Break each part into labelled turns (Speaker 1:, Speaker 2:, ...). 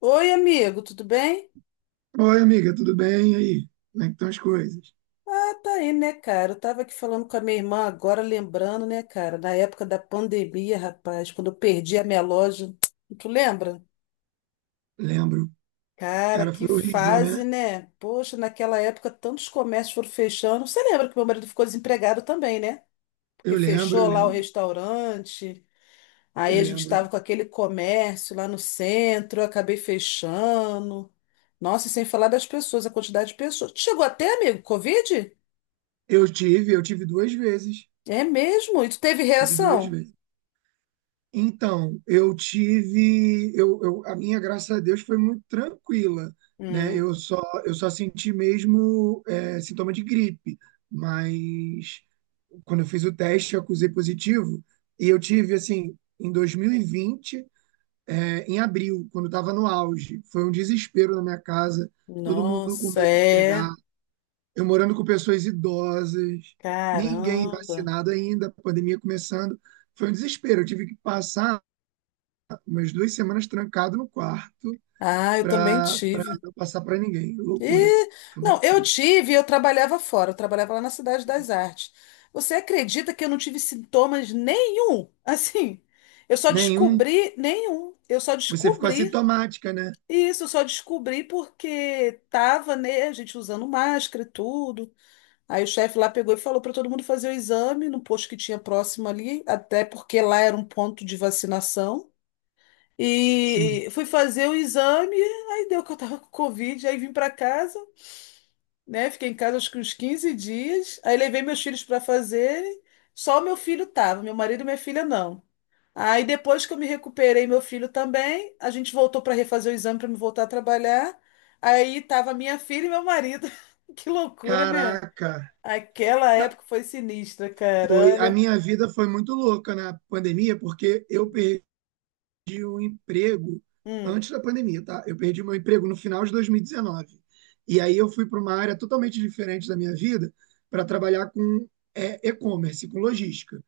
Speaker 1: Oi, amigo, tudo bem?
Speaker 2: Oi, amiga, tudo bem? E aí? Como é que estão as coisas?
Speaker 1: Ah, tá aí, né, cara? Eu tava aqui falando com a minha irmã agora, lembrando, né, cara, na época da pandemia, rapaz, quando eu perdi a minha loja. Tu lembra?
Speaker 2: Lembro.
Speaker 1: Cara,
Speaker 2: Cara,
Speaker 1: que
Speaker 2: foi horrível,
Speaker 1: fase,
Speaker 2: né?
Speaker 1: né? Poxa, naquela época tantos comércios foram fechando. Você lembra que meu marido ficou desempregado também, né? Porque
Speaker 2: Eu lembro, eu
Speaker 1: fechou lá o
Speaker 2: lembro,
Speaker 1: restaurante.
Speaker 2: eu
Speaker 1: Aí a gente
Speaker 2: lembro.
Speaker 1: estava com aquele comércio lá no centro, eu acabei fechando. Nossa, e sem falar das pessoas, a quantidade de pessoas. Chegou até, amigo, Covid?
Speaker 2: Eu tive duas vezes.
Speaker 1: É mesmo? E tu teve
Speaker 2: Tive duas
Speaker 1: reação?
Speaker 2: vezes. Então, eu tive, a minha, graças a Deus, foi muito tranquila, né?
Speaker 1: Hum,
Speaker 2: Eu só senti mesmo sintoma de gripe, mas quando eu fiz o teste, eu acusei positivo e eu tive, assim, em 2020 em abril, quando estava no auge. Foi um desespero na minha casa, todo mundo com
Speaker 1: nossa,
Speaker 2: medo de pegar.
Speaker 1: é.
Speaker 2: Eu morando com pessoas idosas, ninguém
Speaker 1: Caramba.
Speaker 2: vacinado ainda, a pandemia começando. Foi um desespero. Eu tive que passar umas duas semanas trancado no quarto
Speaker 1: Ah, eu também
Speaker 2: para
Speaker 1: tive.
Speaker 2: não passar para ninguém. Loucura.
Speaker 1: E,
Speaker 2: Foi uma
Speaker 1: não, eu
Speaker 2: loucura.
Speaker 1: tive, e eu trabalhava fora, eu trabalhava lá na Cidade das Artes. Você acredita que eu não tive sintomas nenhum? Assim, eu só
Speaker 2: Nenhum.
Speaker 1: descobri nenhum. Eu só
Speaker 2: Você ficou
Speaker 1: descobri
Speaker 2: assintomática, né?
Speaker 1: isso, eu só descobri porque tava, né, a gente usando máscara e tudo. Aí o chefe lá pegou e falou para todo mundo fazer o exame no posto que tinha próximo ali, até porque lá era um ponto de vacinação.
Speaker 2: Sim.
Speaker 1: E fui fazer o exame, aí deu que eu tava com Covid, aí vim para casa, né? Fiquei em casa acho que uns 15 dias. Aí levei meus filhos para fazerem, só o meu filho tava, meu marido e minha filha não. Aí depois que eu me recuperei, meu filho também, a gente voltou para refazer o exame para me voltar a trabalhar. Aí tava minha filha e meu marido. Que loucura, né?
Speaker 2: Caraca.
Speaker 1: Aquela
Speaker 2: Ca-
Speaker 1: época foi sinistra,
Speaker 2: Foi, a
Speaker 1: caralho.
Speaker 2: minha vida foi muito louca na pandemia, porque eu perdi o emprego
Speaker 1: Hum,
Speaker 2: antes da pandemia, tá? Eu perdi meu emprego no final de 2019. E dezenove. E aí eu fui para uma área totalmente diferente da minha vida para trabalhar com e-commerce, com logística.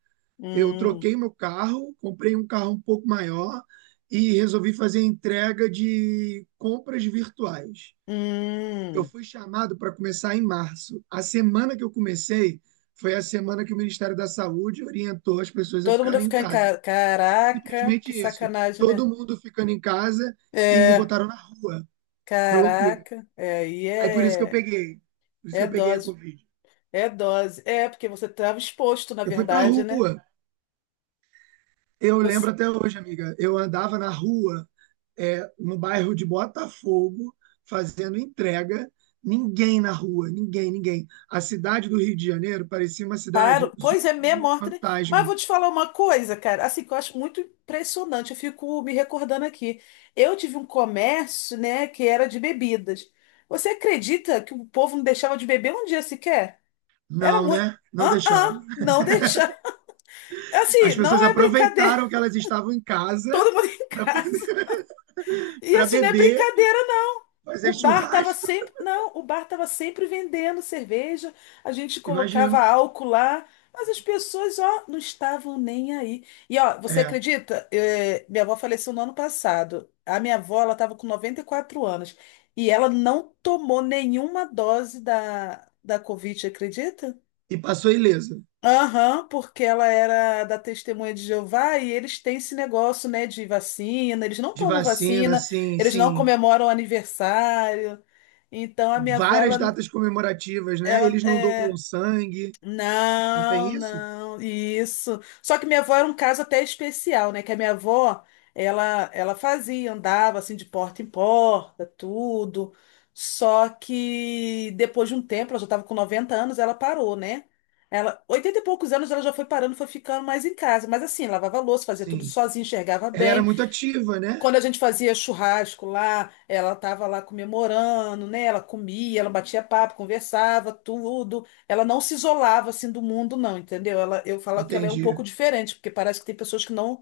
Speaker 2: Eu
Speaker 1: hum,
Speaker 2: troquei meu carro, comprei um carro um pouco maior e resolvi fazer entrega de compras virtuais. Eu
Speaker 1: hum.
Speaker 2: fui chamado para começar em março. A semana que eu comecei foi a semana que o Ministério da Saúde orientou as pessoas a
Speaker 1: Todo mundo ia
Speaker 2: ficarem em
Speaker 1: ficar em
Speaker 2: casa.
Speaker 1: ca... Caraca,
Speaker 2: Simplesmente
Speaker 1: que
Speaker 2: isso.
Speaker 1: sacanagem, né?
Speaker 2: Todo mundo ficando em casa e me
Speaker 1: É,
Speaker 2: botaram na rua. Foi loucura.
Speaker 1: caraca.
Speaker 2: Aí por isso que eu peguei. Por isso que
Speaker 1: É
Speaker 2: eu peguei a
Speaker 1: dose.
Speaker 2: Covid.
Speaker 1: É dose. É, porque você estava exposto, na
Speaker 2: Eu fui pra
Speaker 1: verdade, né?
Speaker 2: rua. Eu lembro
Speaker 1: Você
Speaker 2: até hoje, amiga. Eu andava na rua, no bairro de Botafogo, fazendo entrega. Ninguém na rua, ninguém, ninguém. A cidade do Rio de Janeiro parecia uma cidade
Speaker 1: Paro. Pois é, meia
Speaker 2: zumbi,
Speaker 1: morte, né? Mas
Speaker 2: fantasma.
Speaker 1: vou te falar uma coisa, cara, assim, que eu acho muito impressionante, eu fico me recordando aqui. Eu tive um comércio, né, que era de bebidas. Você acredita que o povo não deixava de beber um dia sequer? Era
Speaker 2: Não,
Speaker 1: muito.
Speaker 2: né? Não deixava.
Speaker 1: Não deixar. Assim,
Speaker 2: As
Speaker 1: não
Speaker 2: pessoas
Speaker 1: é brincadeira.
Speaker 2: aproveitaram que elas estavam em casa
Speaker 1: Todo mundo em casa. E
Speaker 2: para
Speaker 1: assim, não é
Speaker 2: beber
Speaker 1: brincadeira. O
Speaker 2: fazer
Speaker 1: bar estava
Speaker 2: churrasco,
Speaker 1: sempre, não, o bar estava sempre vendendo cerveja, a gente colocava
Speaker 2: imagino.
Speaker 1: álcool lá, mas as pessoas, ó, não estavam nem aí. E ó, você
Speaker 2: É.
Speaker 1: acredita? Eh, minha avó faleceu no ano passado. A minha avó, ela estava com 94 anos e ela não tomou nenhuma dose da Covid, acredita?
Speaker 2: E passou ilesa
Speaker 1: Aham, porque ela era da Testemunha de Jeová e eles têm esse negócio, né, de vacina, eles não
Speaker 2: de
Speaker 1: tomam
Speaker 2: vacina,
Speaker 1: vacina,
Speaker 2: assim,
Speaker 1: eles não
Speaker 2: sim.
Speaker 1: comemoram aniversário. Então a minha avó,
Speaker 2: Várias datas comemorativas, né?
Speaker 1: ela,
Speaker 2: Eles não
Speaker 1: é,
Speaker 2: doam sangue, não tem
Speaker 1: não,
Speaker 2: isso?
Speaker 1: não, isso. Só que minha avó era um caso até especial, né? Que a minha avó, ela fazia, andava assim de porta em porta, tudo. Só que depois de um tempo, ela já estava com 90 anos, ela parou, né? Ela, 80 e poucos anos, ela já foi parando, foi ficando mais em casa. Mas assim, lavava louça, fazia tudo
Speaker 2: Sim.
Speaker 1: sozinha, enxergava
Speaker 2: Ela era
Speaker 1: bem.
Speaker 2: muito ativa, né?
Speaker 1: Quando a gente fazia churrasco lá, ela estava lá comemorando, né? Ela comia, ela batia papo, conversava, tudo. Ela não se isolava assim do mundo, não, entendeu? Ela, eu falo que ela é um pouco
Speaker 2: Entendi.
Speaker 1: diferente, porque parece que tem pessoas que não,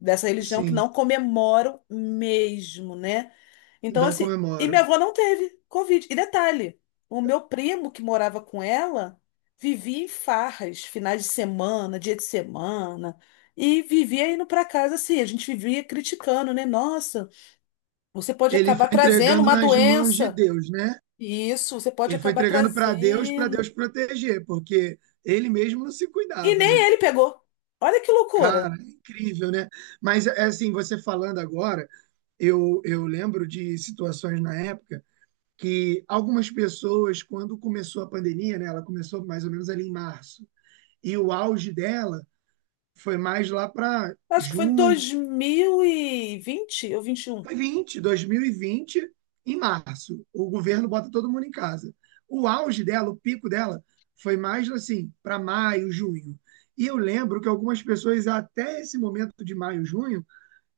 Speaker 1: dessa religião, que
Speaker 2: Sim,
Speaker 1: não comemoram mesmo, né? Então,
Speaker 2: não
Speaker 1: assim, e
Speaker 2: comemoro.
Speaker 1: minha avó não teve Covid. E detalhe, o meu primo que morava com ela vivia em farras, finais de semana, dia de semana. E vivia indo para casa assim, a gente vivia criticando, né? Nossa, você pode
Speaker 2: Ele
Speaker 1: acabar
Speaker 2: foi
Speaker 1: trazendo
Speaker 2: entregando
Speaker 1: uma
Speaker 2: nas mãos de
Speaker 1: doença.
Speaker 2: Deus, né?
Speaker 1: Isso, você pode
Speaker 2: Ele foi
Speaker 1: acabar
Speaker 2: entregando para Deus
Speaker 1: trazendo.
Speaker 2: proteger, porque ele mesmo não se
Speaker 1: E
Speaker 2: cuidava,
Speaker 1: nem
Speaker 2: né?
Speaker 1: ele pegou. Olha que
Speaker 2: Cara,
Speaker 1: loucura.
Speaker 2: é incrível, né? Mas é assim, você falando agora, eu lembro de situações na época que algumas pessoas, quando começou a pandemia, né, ela começou mais ou menos ali em março, e o auge dela foi mais lá para
Speaker 1: Acho que foi em
Speaker 2: junho,
Speaker 1: 2020 ou 21.
Speaker 2: foi 2020, em março. O governo bota todo mundo em casa. O auge dela, o pico dela, foi mais assim, para maio, junho. E eu lembro que algumas pessoas, até esse momento de maio, junho,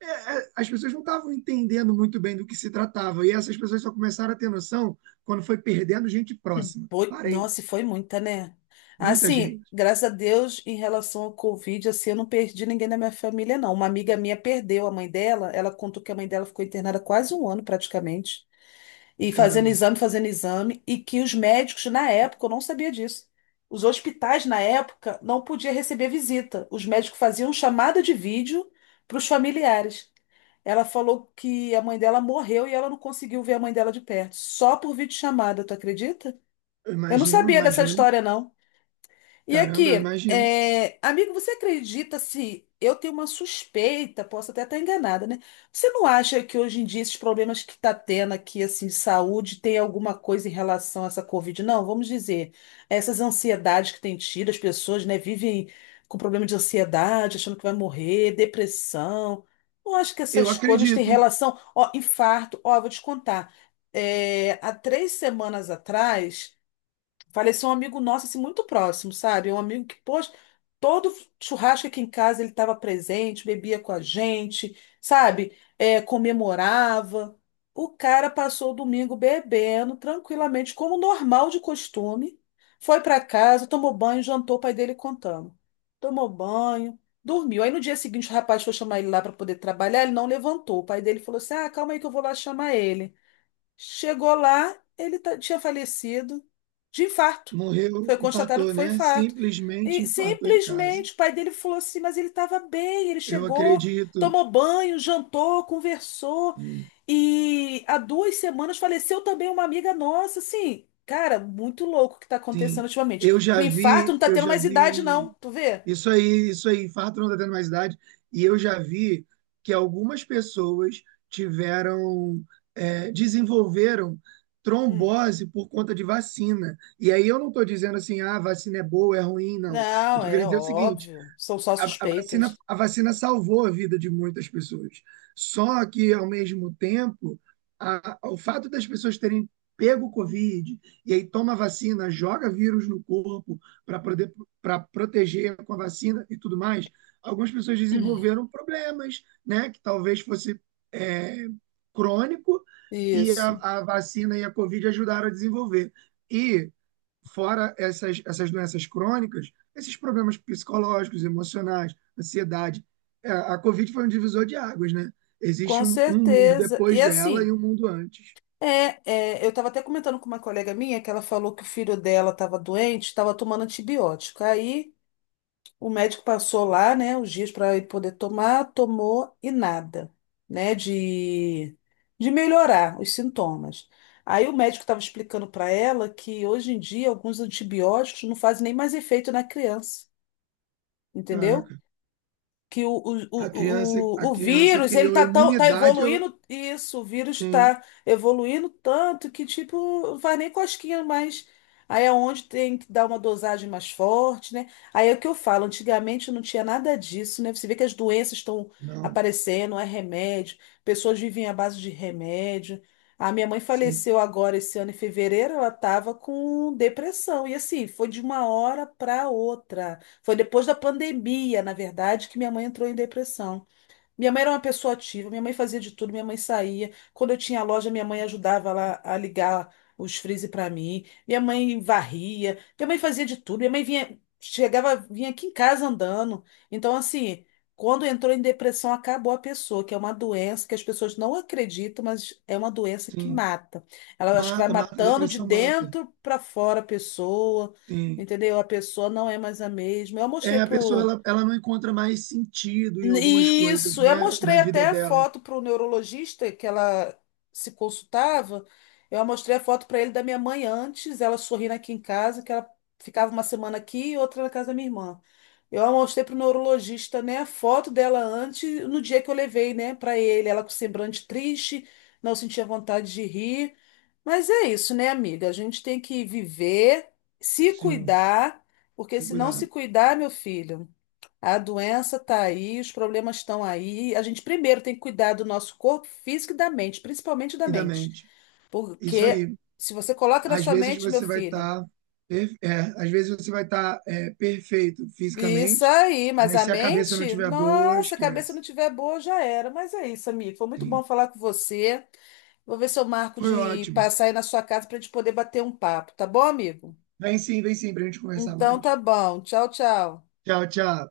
Speaker 2: é, as pessoas não estavam entendendo muito bem do que se tratava. E essas pessoas só começaram a ter noção quando foi perdendo gente próxima,
Speaker 1: Foi-
Speaker 2: parente.
Speaker 1: Nossa, e foi muita, né?
Speaker 2: Muita
Speaker 1: Assim,
Speaker 2: gente.
Speaker 1: graças a Deus, em relação ao Covid, assim, eu não perdi ninguém da minha família, não. Uma amiga minha perdeu a mãe dela. Ela contou que a mãe dela ficou internada quase um ano, praticamente. E
Speaker 2: Caramba,
Speaker 1: fazendo exame, e que os médicos, na época, eu não sabia disso. Os hospitais, na época, não podiam receber visita. Os médicos faziam chamada de vídeo para os familiares. Ela falou que a mãe dela morreu e ela não conseguiu ver a mãe dela de perto, só por videochamada, tu acredita?
Speaker 2: eu
Speaker 1: Eu não
Speaker 2: imagino,
Speaker 1: sabia dessa
Speaker 2: imagino.
Speaker 1: história, não. E
Speaker 2: Caramba, eu
Speaker 1: aqui,
Speaker 2: imagino.
Speaker 1: é, amigo, você acredita se eu tenho uma suspeita, posso até estar enganada, né? Você não acha que hoje em dia esses problemas que está tendo aqui, assim, de saúde, tem alguma coisa em relação a essa Covid? Não, vamos dizer, essas ansiedades que tem tido, as pessoas, né, vivem com problema de ansiedade, achando que vai morrer, depressão. Não acho que
Speaker 2: Eu
Speaker 1: essas coisas têm
Speaker 2: acredito.
Speaker 1: relação, ó, infarto, ó, vou te contar. É, há 3 semanas atrás. Faleceu um amigo nosso, assim, muito próximo, sabe? Um amigo que, poxa, todo churrasco aqui em casa ele estava presente, bebia com a gente, sabe? É, comemorava. O cara passou o domingo bebendo tranquilamente, como normal de costume. Foi para casa, tomou banho, jantou, o pai dele contando. Tomou banho, dormiu. Aí no dia seguinte o rapaz foi chamar ele lá para poder trabalhar, ele não levantou. O pai dele falou assim: Ah, calma aí que eu vou lá chamar ele. Chegou lá, tinha falecido de infarto.
Speaker 2: Morreu,
Speaker 1: Foi constatado que
Speaker 2: infartou,
Speaker 1: foi
Speaker 2: né?
Speaker 1: infarto.
Speaker 2: Simplesmente
Speaker 1: E
Speaker 2: infartou em casa.
Speaker 1: simplesmente o pai dele falou assim: mas ele estava bem, ele
Speaker 2: Eu
Speaker 1: chegou,
Speaker 2: acredito.
Speaker 1: tomou banho, jantou, conversou.
Speaker 2: Sim,
Speaker 1: E há 2 semanas faleceu também uma amiga nossa, assim. Cara, muito louco o que está acontecendo
Speaker 2: sim.
Speaker 1: ultimamente.
Speaker 2: Eu
Speaker 1: Que o
Speaker 2: já
Speaker 1: infarto não
Speaker 2: vi,
Speaker 1: está
Speaker 2: eu
Speaker 1: tendo
Speaker 2: já
Speaker 1: mais idade, não.
Speaker 2: vi.
Speaker 1: Tu vê?
Speaker 2: Isso aí, infarto não está tendo mais idade. E eu já vi que algumas pessoas tiveram, desenvolveram
Speaker 1: Hum.
Speaker 2: trombose por conta de vacina. E aí eu não estou dizendo assim, ah, vacina é boa, é ruim, não. Eu
Speaker 1: Não,
Speaker 2: estou querendo
Speaker 1: é
Speaker 2: dizer o seguinte:
Speaker 1: óbvio. São só
Speaker 2: A, a vacina,
Speaker 1: suspeitas.
Speaker 2: a vacina salvou a vida de muitas pessoas. Só que, ao mesmo tempo, o fato das pessoas terem pego o Covid e aí toma a vacina, joga vírus no corpo para poder para proteger com a vacina e tudo mais, algumas pessoas desenvolveram problemas, né? Que talvez fosse é, crônico e
Speaker 1: Isso.
Speaker 2: a vacina e a Covid ajudaram a desenvolver. E fora essas doenças crônicas, esses problemas psicológicos, emocionais, ansiedade. É, a Covid foi um divisor de águas, né?
Speaker 1: Com
Speaker 2: Existe um mundo
Speaker 1: certeza. E
Speaker 2: depois dela
Speaker 1: assim.
Speaker 2: e um mundo antes.
Speaker 1: Eu estava até comentando com uma colega minha que ela falou que o filho dela estava doente, estava tomando antibiótico. Aí o médico passou lá, né, os dias para ele poder tomar, tomou e nada, né, de, de melhorar os sintomas. Aí o médico estava explicando para ela que hoje em dia alguns antibióticos não fazem nem mais efeito na criança, entendeu?
Speaker 2: Caraca,
Speaker 1: Que o, o,
Speaker 2: a criança,
Speaker 1: o,
Speaker 2: a
Speaker 1: o o
Speaker 2: criança
Speaker 1: vírus,
Speaker 2: criou
Speaker 1: tá
Speaker 2: imunidade.
Speaker 1: evoluindo, isso, o vírus
Speaker 2: Sim,
Speaker 1: tá evoluindo tanto que, tipo, não faz nem cosquinha mais. Aí é onde tem que dar uma dosagem mais forte, né? Aí é o que eu falo, antigamente não tinha nada disso, né? Você vê que as doenças estão
Speaker 2: não,
Speaker 1: aparecendo, é remédio, pessoas vivem à base de remédio. A minha mãe
Speaker 2: sim,
Speaker 1: faleceu agora esse ano em fevereiro, ela estava com depressão. E assim, foi de uma hora para outra. Foi depois da pandemia, na verdade, que minha mãe entrou em depressão. Minha mãe era uma pessoa ativa, minha mãe fazia de tudo, minha mãe saía. Quando eu tinha loja, minha mãe ajudava lá a ligar os freezer para mim. Minha mãe varria, minha mãe fazia de tudo. Minha mãe vinha, chegava, vinha aqui em casa andando. Então, assim, quando entrou em depressão, acabou a pessoa, que é uma doença que as pessoas não acreditam, mas é uma doença que
Speaker 2: sim.
Speaker 1: mata. Ela acho que vai
Speaker 2: Mata, mata,
Speaker 1: matando de
Speaker 2: depressão mata.
Speaker 1: dentro para fora a pessoa,
Speaker 2: Sim.
Speaker 1: entendeu? A pessoa não é mais a mesma. Eu mostrei
Speaker 2: É, a pessoa
Speaker 1: pro
Speaker 2: ela não encontra mais sentido em algumas coisas,
Speaker 1: isso, eu
Speaker 2: né?
Speaker 1: mostrei
Speaker 2: Na vida
Speaker 1: até a
Speaker 2: dela.
Speaker 1: foto para o neurologista que ela se consultava. Eu mostrei a foto para ele da minha mãe antes, ela sorrindo aqui em casa, que ela ficava uma semana aqui e outra na casa da minha irmã. Eu mostrei para o neurologista, né, a foto dela antes, no dia que eu levei, né, para ele, ela com semblante triste, não sentia vontade de rir. Mas é isso, né, amiga? A gente tem que viver, se
Speaker 2: Sim,
Speaker 1: cuidar, porque
Speaker 2: tem que
Speaker 1: se não
Speaker 2: cuidar.
Speaker 1: se cuidar, meu filho. A doença está aí, os problemas estão aí. A gente primeiro tem que cuidar do nosso corpo físico e da mente, principalmente da
Speaker 2: E da
Speaker 1: mente.
Speaker 2: mente. Isso
Speaker 1: Porque
Speaker 2: aí.
Speaker 1: se você coloca na
Speaker 2: Às
Speaker 1: sua
Speaker 2: vezes
Speaker 1: mente, meu
Speaker 2: você vai
Speaker 1: filho,
Speaker 2: estar, às vezes você vai estar perfeito
Speaker 1: isso
Speaker 2: fisicamente,
Speaker 1: aí, mas
Speaker 2: mas
Speaker 1: a
Speaker 2: se a cabeça não
Speaker 1: mente,
Speaker 2: tiver boa,
Speaker 1: nossa, a cabeça
Speaker 2: esquece.
Speaker 1: não tiver boa, já era. Mas é isso, amigo. Foi muito
Speaker 2: Sim.
Speaker 1: bom falar com você. Vou ver se eu marco
Speaker 2: Foi
Speaker 1: de
Speaker 2: ótimo.
Speaker 1: passar aí na sua casa para a gente poder bater um papo, tá bom, amigo?
Speaker 2: Vem sim, para a gente conversar
Speaker 1: Então
Speaker 2: mais.
Speaker 1: tá bom. Tchau, tchau.
Speaker 2: Tchau, tchau.